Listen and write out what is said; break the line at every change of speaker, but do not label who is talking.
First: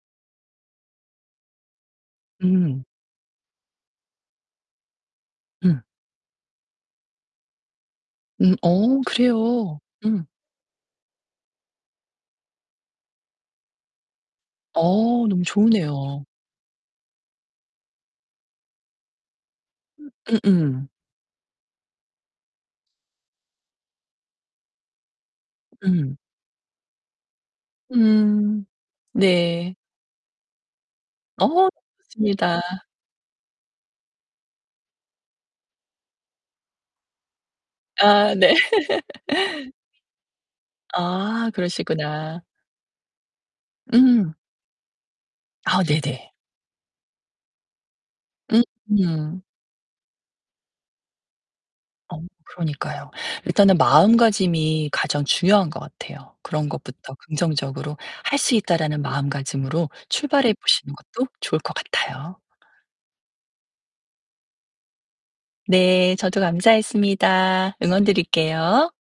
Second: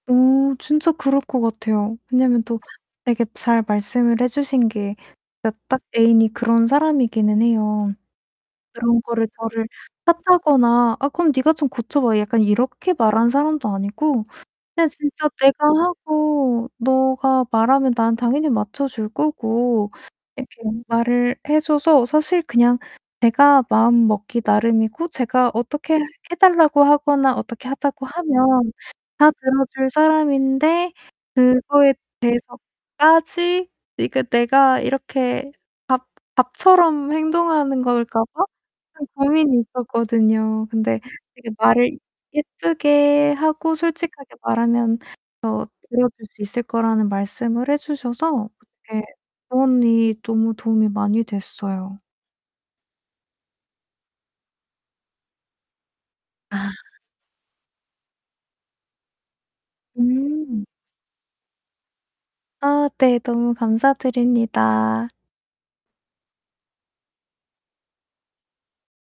어, 진짜 그럴 것 같아요. 왜냐면 또
음.
아 이렇게 잘 말씀을 해주신 게 그러니까 딱
음.
애인이 그런 사람이기는 해요.
음.
그런
어,
거를 저를
그래요. 음.
탓하거나 "아, 그럼 가 좀 고쳐봐." 약간 이렇게 말하는 사람도 아니고 그냥
어,
진짜
너무
내가
좋으네요.
하고 너가 말하면 난 당연히 맞춰줄 거고
음
이렇게
음.
말을 해 줘서 사실 그냥 제가 마음먹기 나름이고 제가 어떻게
음.
해 달라고 하거나 어떻게 하자고
음,
하면 다
네.
들어줄 사람인데
어,
그거에
좋습니다.
대해서까지 이게 내가 이렇게 밥 밥처럼 행동하는 걸까
아,
봐?
네.
좀 고민이 있었거든요. 근데
아,
이게 말을
그러시구나.
예쁘게 하고
음.
솔직하게 말하면 더
아.
들어줄
네네.
수 있을 거라는 말씀을 해 주셔서 그렇게
음.
조언이 너무 도움이 많이 됐어요.
어 그러니까요. 일단은 마음가짐이 가장 중요한 것 같아요. 그런
아.
것부터 긍정적으로 할 수 있다라는 마음가짐으로 출발해
음.
보시는 것도 좋을 것 같아요.
아 네. 너무 감사드립니다.
네, 저도 감사했습니다. 응원 드릴게요.